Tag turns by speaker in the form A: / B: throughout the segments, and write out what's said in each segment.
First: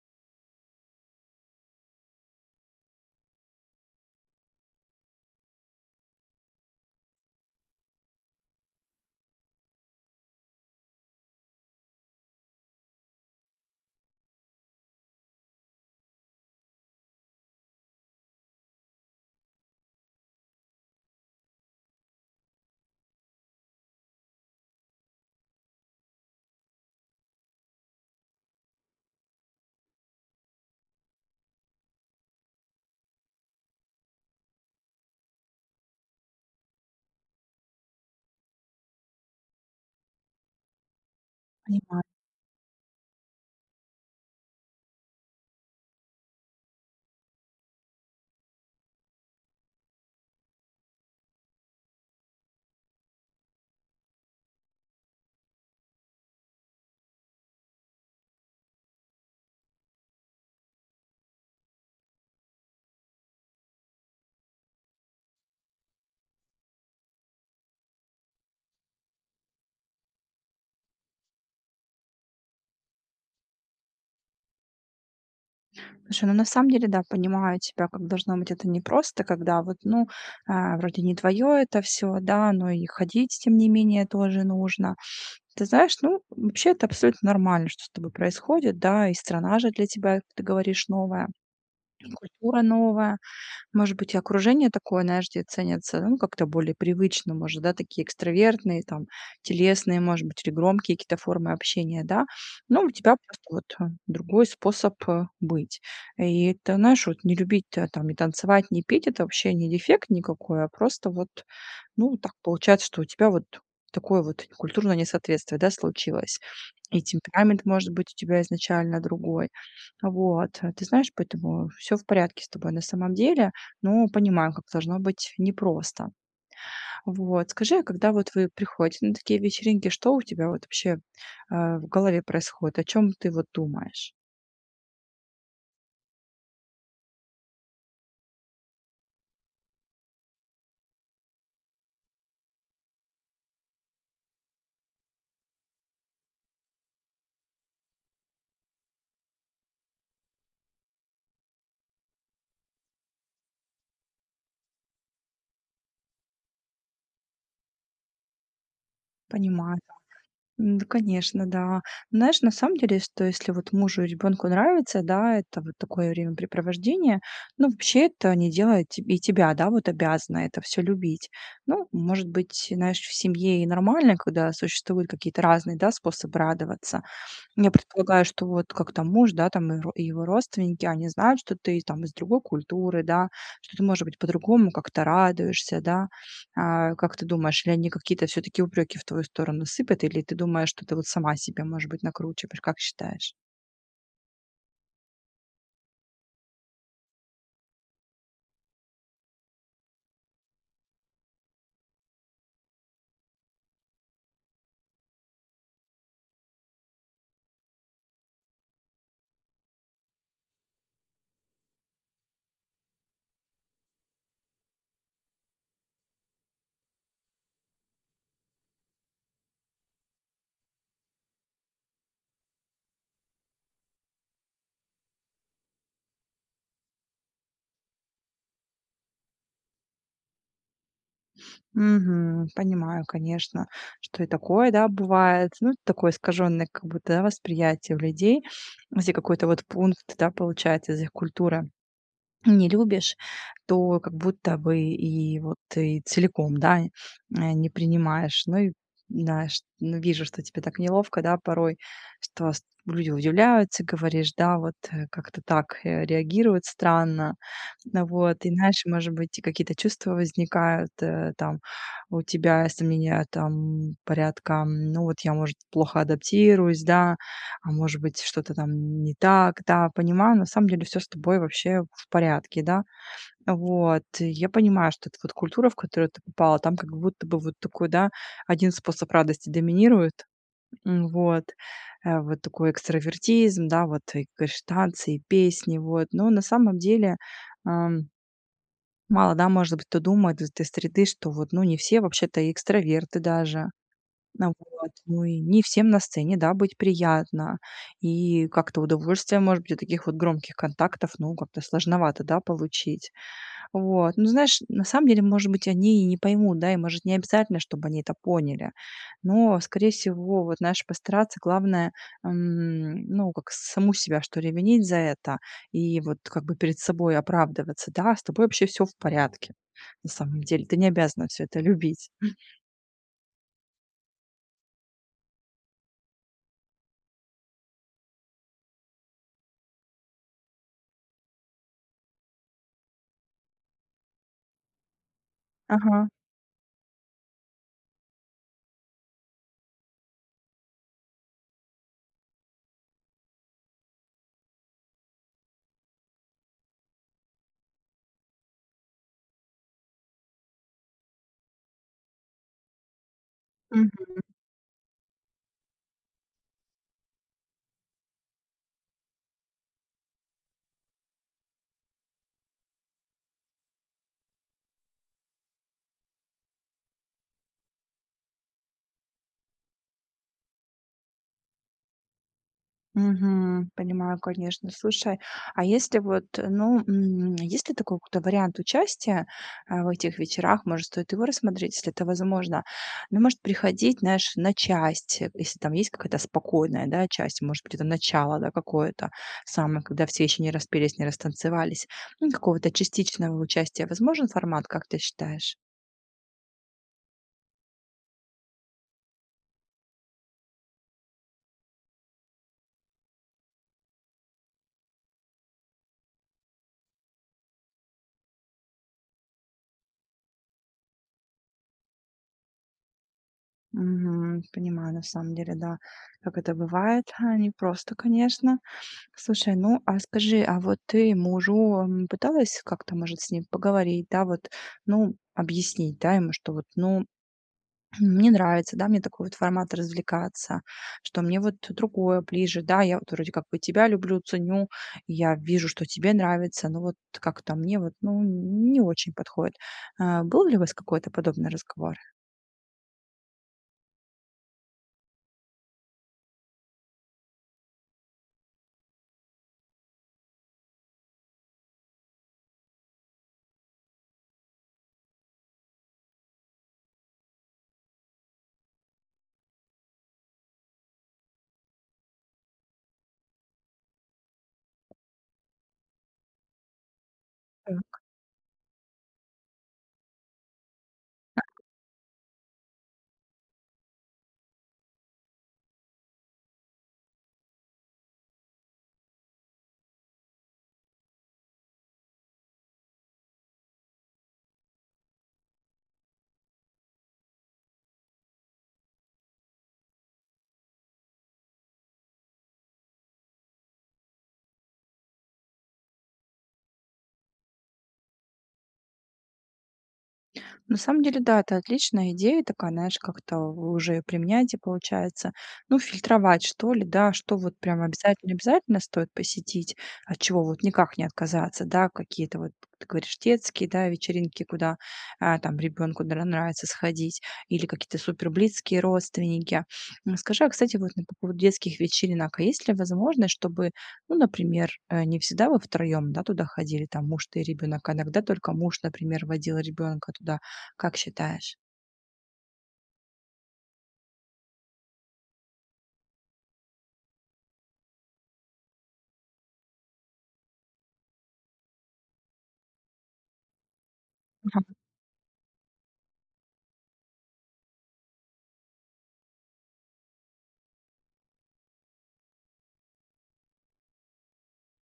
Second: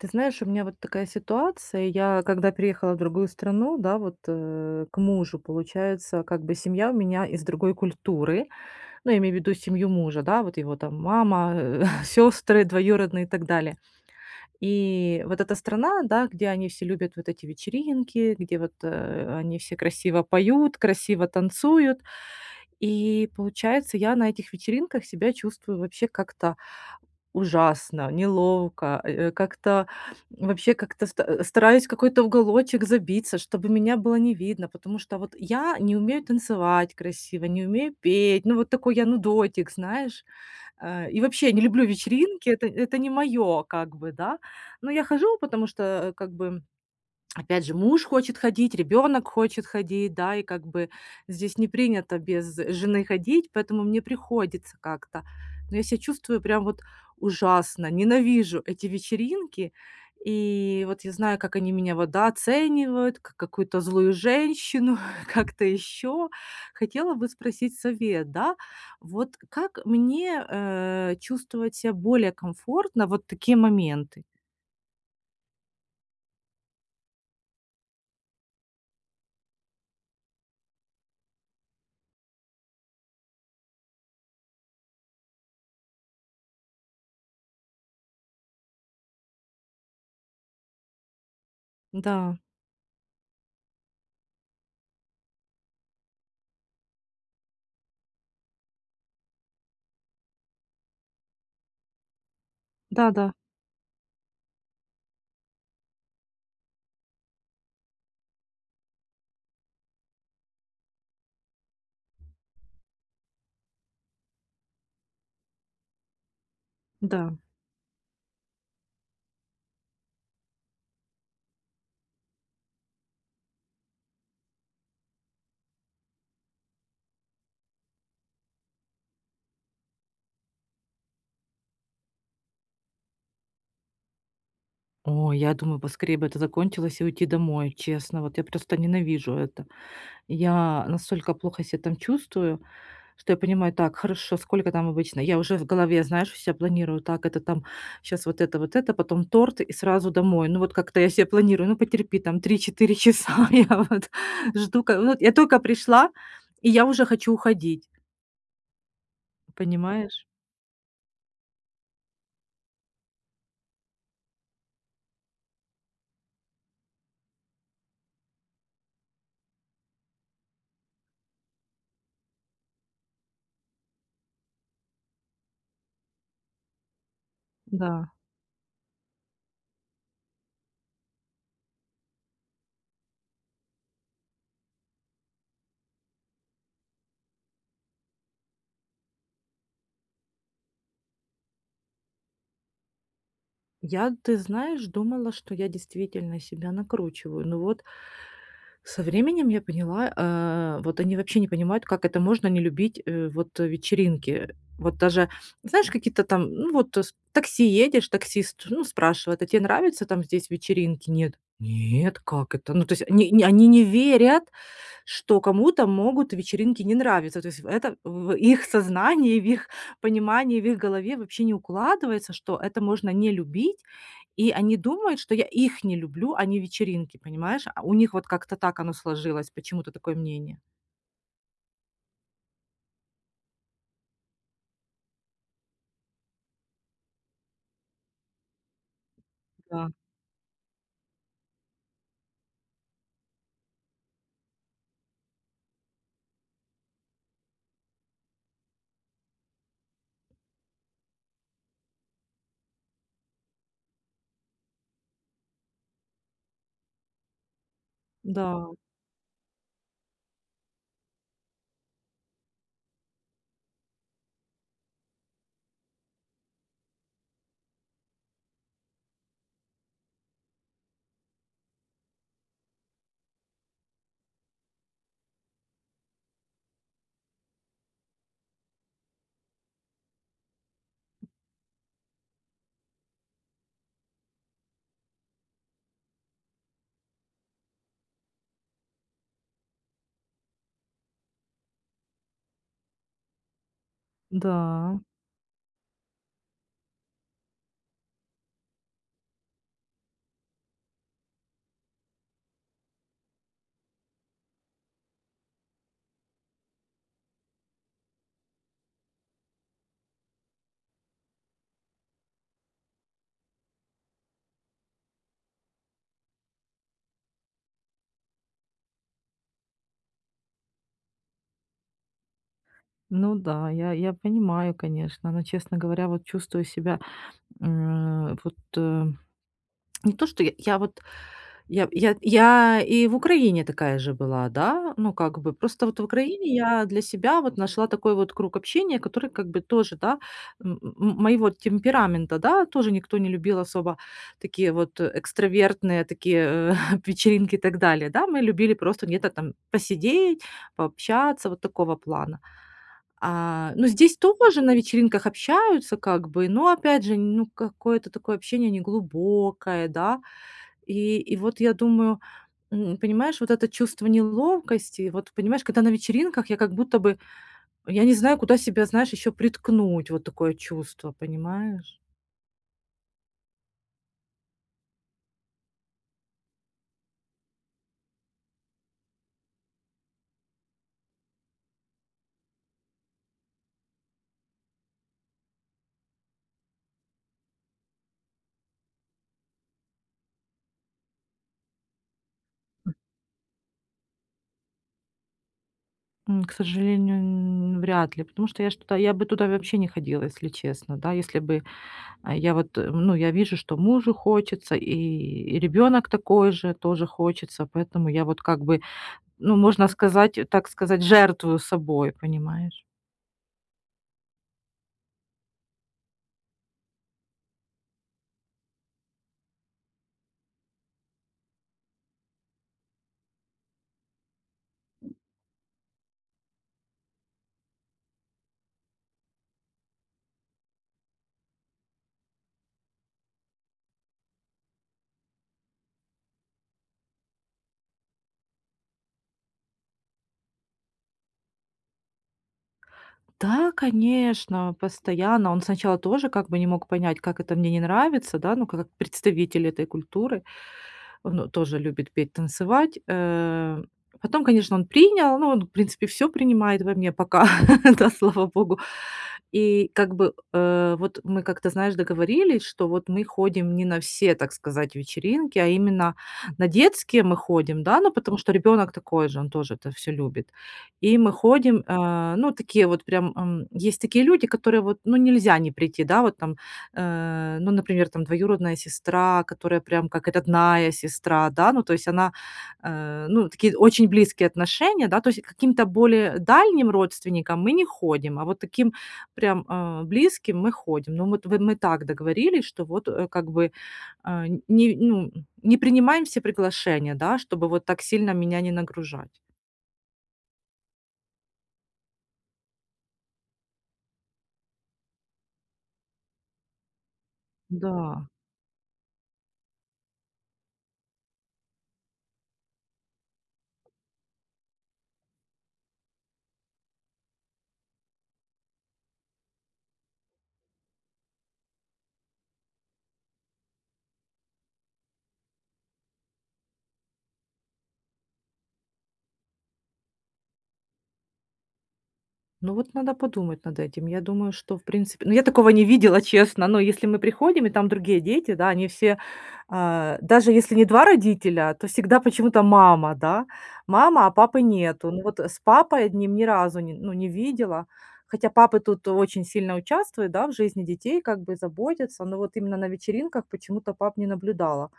A: Ты знаешь, у меня вот такая ситуация. Я когда переехала в другую страну, да, вот к мужу, получается, как бы семья у меня из другой культуры. Ну, я имею в виду семью мужа, да, вот его там мама, сестры двоюродные и так далее. И вот эта страна, да, где они все любят вот эти вечеринки, где вот они все красиво поют, красиво танцуют. И получается, я на этих вечеринках себя чувствую вообще как-то ужасно, неловко, как-то вообще как-то стараюсь в какой-то уголочек забиться, чтобы меня было не видно, потому что вот я не умею танцевать красиво, не умею петь, ну, вот такой я нудотик, знаешь. И вообще не люблю
B: Понимаю.
A: вечеринки, это не мое как бы, да. Но я хожу, потому что, как бы опять же, муж хочет ходить, ребенок хочет ходить, да, и как бы здесь не принято без жены ходить, поэтому мне приходится как-то. Но я себя чувствую прям вот ужасно, ненавижу эти вечеринки. И вот я знаю, как они меня вот, да, оценивают, как какую-то злую женщину, как-то еще. Хотела бы спросить совет, да, вот как мне чувствовать себя более комфортно вот такие моменты?
B: Слушай, ну на самом деле, да, понимаю тебя, как должно быть это непросто, когда вот, ну, вроде не твое это все, да, но и ходить, тем не менее, тоже нужно. Ты знаешь, ну, вообще это абсолютно нормально, что с тобой происходит, да, и страна же для тебя, как ты говоришь, новая, и
A: Да,
B: культура новая. Может быть, и окружение такое, знаешь, где ценятся, ну, как-то более привычно, может, да, такие экстравертные, там, телесные, может быть, или громкие какие-то формы общения, да. Но у
A: да,
B: тебя
A: да,
B: просто вот другой способ быть. И это, знаешь, вот не любить там и танцевать, не петь, это вообще не дефект никакой, а просто вот, ну, так получается, что у тебя вот такое вот культурное несоответствие, да, случилось. И
A: да.
B: темперамент, может быть, у тебя изначально другой. Вот. Ты знаешь, поэтому все в порядке с тобой на самом деле. Ну, понимаю, как должно быть непросто. Вот, скажи, а когда вот вы приходите на такие вечеринки, что у тебя вот вообще, в голове происходит? О чем ты вот думаешь?
A: О, я думаю, поскорее бы это закончилось и уйти домой, честно. Вот я просто ненавижу это. Я настолько плохо себя там чувствую, что я понимаю, так, хорошо, сколько там обычно? Я уже в голове, знаешь, все планирую, так, это там, сейчас вот это, потом торт и сразу домой. Ну вот как-то я себе планирую, ну потерпи, там три-четыре часа я вот жду. Вот я только пришла, и я уже хочу уходить,
B: Понимаю.
A: понимаешь?
B: М, да, конечно, да. Знаешь, на самом деле, что если вот мужу и ребенку нравится, да, это вот такое времяпрепровождение, ну, вообще это не делает теб и тебя, да, вот обязана это все любить. Ну, может быть, знаешь, в семье и нормально, когда существуют какие-то разные, да, способы радоваться. Я
A: Да.
B: предполагаю, что вот как там муж, да, там и ро- и его родственники, они знают, что ты там из другой культуры, да, что ты, может быть, по-другому как-то радуешься, да. А, как ты думаешь, или они какие-то все-таки упреки в твою сторону сыпят, или ты думаешь, что ты вот сама себе, может быть, накручиваешь, как считаешь?
A: Я, ты знаешь, думала, что я действительно себя накручиваю. Но вот со временем я поняла, вот они вообще не понимают, как это можно не любить, вечеринки. Вот даже, знаешь, какие-то там, с такси едешь, таксист, ну, спрашивает: "А те нравятся там здесь вечеринки?" "Нет". "Нет, как это?" Ну, то есть они не верят, что кому-то могут вечеринки не нравиться. То есть это в их сознании, в их понимании, в их голове вообще не укладывается, что это можно не любить, и они думают, что я их не люблю, а не вечеринки, понимаешь? А у них вот как-то так оно сложилось, почему-то такое мнение.
B: Мгм. Понимаю, конечно, что и такое, да, бывает, ну, такое искаженное как будто да, восприятие у людей, если какой-то вот
A: Да,
B: пункт, да, получается из их культуры. Не любишь, то как будто бы и вот и целиком, да, не принимаешь. Ну и знаешь, ну, вижу, что тебе так неловко, да, порой, что вас люди удивляются, говоришь, да, вот как-то так реагируют странно. Ну вот,
A: да,
B: и знаешь, может быть, и какие-то чувства возникают, там, у тебя сомнения, там, порядка, м, ну вот я, может, плохо адаптируюсь, да, а может быть, что-то там не так, да, понимаю, на самом деле все с тобой вообще в порядке, да, вот, и я понимаю, что это вот культура, в которую ты попала, там как будто бы вот такой, да, один способ радости доминирует, м, вот, вот такой экстравертизм, да, вот и говоришь, танцы, и песни, вот, но на самом деле ам, мало, да, может быть, кто думает из этой среды, что вот, ну, не все вообще-то и экстраверты даже, ну вот,
A: да,
B: ну и не всем на сцене, да, быть приятно. И как-то удовольствие, может быть, от таких вот громких контактов, ну, как-то сложновато, да, получить. Вот. Ну, знаешь, на самом деле, может быть, они и не поймут, да, и, может, не обязательно, чтобы они это поняли. Но, скорее всего, вот, знаешь, постараться, главное, м, ну, как саму себя, что ли, винить за это и вот как бы перед собой оправдываться, да, с тобой вообще все в порядке. На самом деле, ты не обязана все это любить.
A: ну да, я понимаю, конечно, но, честно говоря, вот чувствую себя, э, вот, э, не то, что я вот Я я и в Украине такая же была, да. Ну, как бы просто вот в
B: Ага.
A: Украине я для себя вот нашла такой вот круг общения, который как бы тоже, да, моего темперамента, да, тоже никто не любил особо такие вот экстравертные такие, э, вечеринки и так далее, да. Мы любили просто где-то там посидеть, пообщаться, вот такого плана. А, ну, здесь тоже на вечеринках общаются как бы, но опять же, ну, какое-то такое общение неглубокое, да. И вот я думаю, понимаешь, вот это чувство неловкости, вот понимаешь, когда на вечеринках я как будто бы, я не знаю, куда себя, знаешь, еще приткнуть, вот такое чувство, понимаешь?
B: Мгм. Понимаю, конечно. Слушай, а если вот, ну, м, есть ли такой какой-то вариант участия в этих вечерах? Может, стоит его рассмотреть, если это возможно? Ну, может, приходить, знаешь, на часть, если там есть какая-то спокойная, да, часть, может быть, это начало, да, какое-то самое, когда все еще не распились, не растанцевались. Ну, какого-то частичного участия возможен формат, как ты считаешь?
A: К сожалению, вряд ли, потому что я что-то, я бы туда вообще не ходила, если честно, да, если бы я вот, ну, я вижу, что мужу хочется, и ребенок такой же тоже хочется, поэтому я вот как бы, ну, можно сказать, так сказать, жертвую собой, понимаешь?
B: Мгм. Понимаю, на самом деле, да, как это бывает, непросто, конечно. Слушай, ну, а скажи, а вот ты мужу, м, пыталась как-то, может, с ним поговорить, да, вот, ну, объяснить, да, ему, что вот, ну, мне нравится, да, мне такой вот формат развлекаться, что мне вот другое ближе, да, я вот вроде как бы тебя люблю, ценю, я вижу, что тебе нравится, но вот как-то мне вот, ну, не очень подходит. А, был ли у вас какой-то подобный разговор?
A: Да, конечно, постоянно. Он сначала тоже как бы не мог понять, как это мне не нравится, да, ну, как представитель этой культуры. Он, тоже любит петь, танцевать. Э, потом, конечно, он принял, ну, он, в принципе, все принимает во мне пока, да, слава богу. И как бы, вот мы как-то, знаешь, договорились, что вот мы ходим не на все, так сказать, вечеринки, а именно на детские мы ходим, да, ну, потому что ребенок такой же, он тоже это все любит. И мы ходим, ну, такие вот прям, есть такие люди, которые вот, ну, нельзя не прийти, да, вот там, ну, например, там двоюродная сестра, которая прям как родная сестра, да, ну, то есть она, ну, такие очень близкие отношения, да, то есть к каким-то более дальним родственникам мы не ходим, а вот таким прям близким мы ходим. Ну, мы так договорились, что вот как бы а, не, ну, не принимаем все приглашения, да, чтобы вот так сильно меня не нагружать.
B: На самом деле, да, это отличная идея такая, знаешь, как-то вы уже её применяете, получается. Ну, фильтровать, что ли, да, что вот прям
A: Да.
B: обязательно-обязательно стоит посетить, от чего вот никак не отказаться, да, какие-то вот, ты говоришь, детские, да, вечеринки, куда, там ребенку нравится сходить, или какие-то суперблизкие родственники. М, скажи, а, кстати, вот на по поводу детских вечеринок, а есть ли возможность, чтобы, ну, например, не всегда вы втроем да, туда ходили, там муж, ты и ребенок а иногда только муж, например, водил ребенка туда? Как считаешь?
A: Ну вот надо подумать над этим. Я думаю, что в принципе ну я такого не видела, честно. Но если мы приходим, и там другие дети, да, они все, даже если не 2 родителя, то всегда почему-то мама, да. Мама, а папы
B: Ага.
A: нету. Ну вот с папой одним ни разу не видела. Хотя папы тут очень сильно участвуют, да, в жизни детей, как бы заботятся. Но вот именно на вечеринках почему-то пап не наблюдала.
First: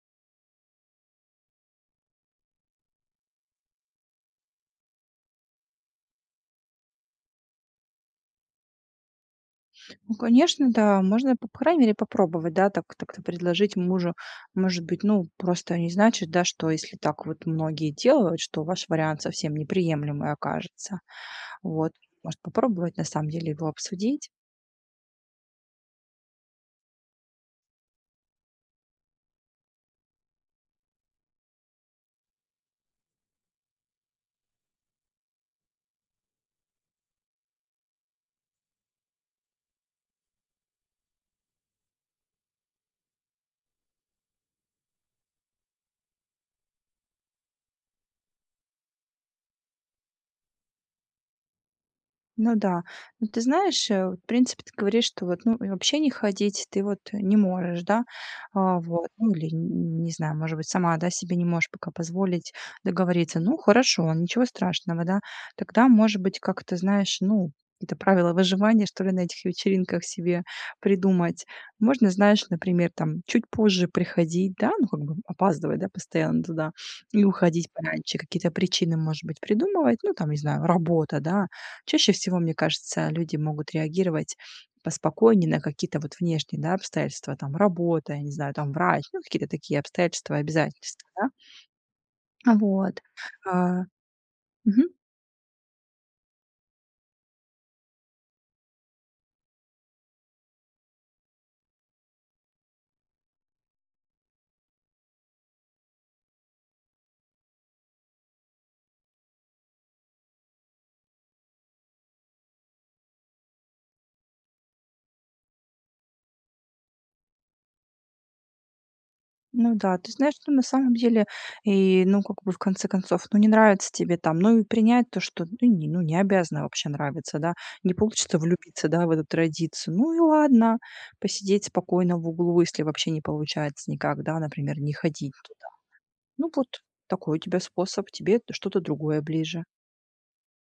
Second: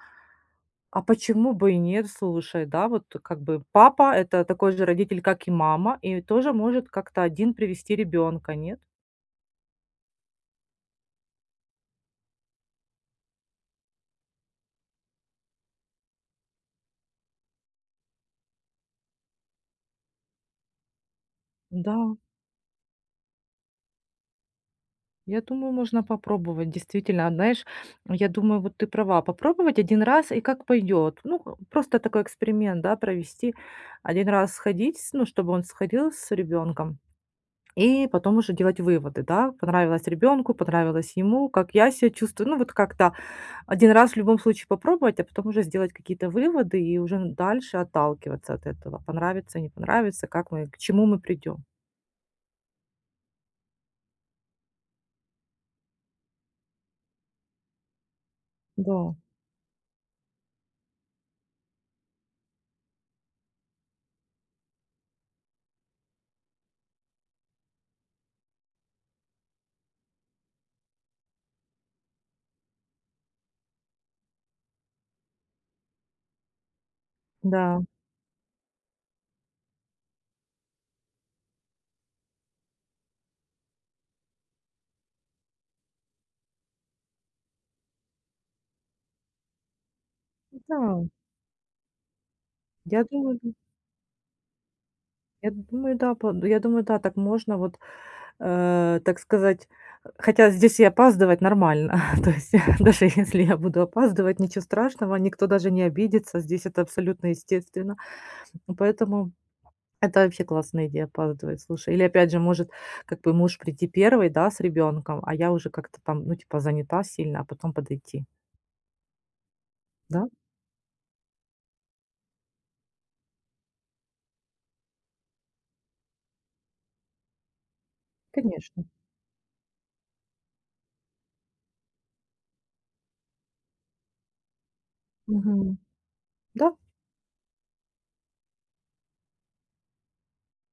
A: А почему бы и нет? Слушай, да, вот как бы папа- это такой же родитель, как и мама, и тоже может как-то один привести ребенка, нет?
B: Ну, конечно, да, можно, по крайней мере, попробовать, да, так так-то предложить мужу. Может быть, ну, просто не значит, да, что если так вот многие делают, что ваш вариант совсем неприемлемый окажется. Вот,
A: Да,
B: может попробовать на самом деле его обсудить.
A: я думаю, можно попробовать, действительно. А знаешь, я думаю, вот ты права, попробовать один раз и как пойдет. Ну, х просто такой эксперимент, да, провести. Один раз сходить, с ну, чтобы он сходил с ребенком, и потом уже делать выводы, да. Понравилось ребенку, понравилось ему, как я себя чувствую. Ну, вот как-то один раз в любом случае попробовать, а потом уже сделать какие-то выводы и уже дальше отталкиваться от этого. Понравится, не понравится, как мы к чему мы придем.
B: Ну да. Ну, ты знаешь, вот, в принципе, ты говоришь, что вот, ну, и вообще не ходить ты вот не можешь, да,
A: Да,
B: вот, ну, или, н- не знаю, может быть, сама, да, себе не можешь пока позволить договориться. Ну, хорошо, ничего страшного, да. Тогда, может быть, как-то, знаешь, ну, это правило выживания, что ли, на этих вечеринках себе придумать. Можно, знаешь, например, там, чуть позже приходить, да, ну, как бы опаздывать, да, постоянно туда, и уходить
A: да,
B: пораньше. Какие-то причины, может быть, придумывать, ну, там, не знаю, работа, да. Чаще всего, мне кажется, люди могут реагировать поспокойнее на какие-то вот внешние, да, обстоятельства, там работа, я не знаю, там врач, ну, какие-то такие обстоятельства,
A: да.
B: обязательства, да. А Вот.
A: Я думаю,
B: А,
A: д
B: мгм.
A: я думаю, да, по Я думаю, да, так можно вот, так сказать. Хотя здесь и опаздывать нормально. То есть даже если я буду опаздывать, ничего страшного, никто даже не обидится. Здесь это абсолютно естественно. Поэтому это вообще классная идея- опаздывать, слушай. Или опять же, может, как бы муж прийти первый, да, с ребенком, а я уже как-то там, ну, типа, занята сильно, а потом подойти.
B: Ну да, ты
A: Да,
B: знаешь, что на самом деле, и, ну, как бы в конце концов, ну, не нравится тебе там, ну, и принять то, что ну, не обязана вообще нравиться, да, не получится
A: конечно.
B: влюбиться, да, в эту традицию. Ну и ладно, посидеть спокойно в углу, если вообще не получается никак, да, например, не ходить.
A: Мгм.
B: Ну
A: Да,
B: вот такой у тебя способ, тебе что-то другое ближе.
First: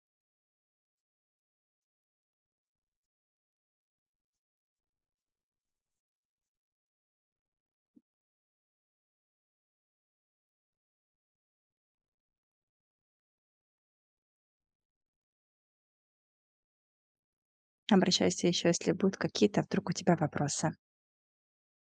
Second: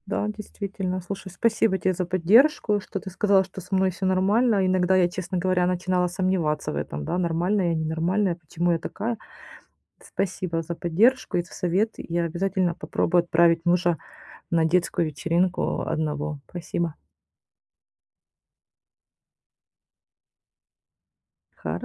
A: да, действительно. Слушай, спасибо тебе за поддержку, что ты сказала, что со мной все нормально. Иногда я, честно говоря, начинала сомневаться в этом, да, нормальная я, ненормальная, почему я такая. Спасибо за поддержку и за совет. Я обязательно попробую отправить мужа на детскую вечеринку одного. Спасибо.
B: Обращайся еще, если будут какие-то вдруг у тебя вопросы.
A: Хар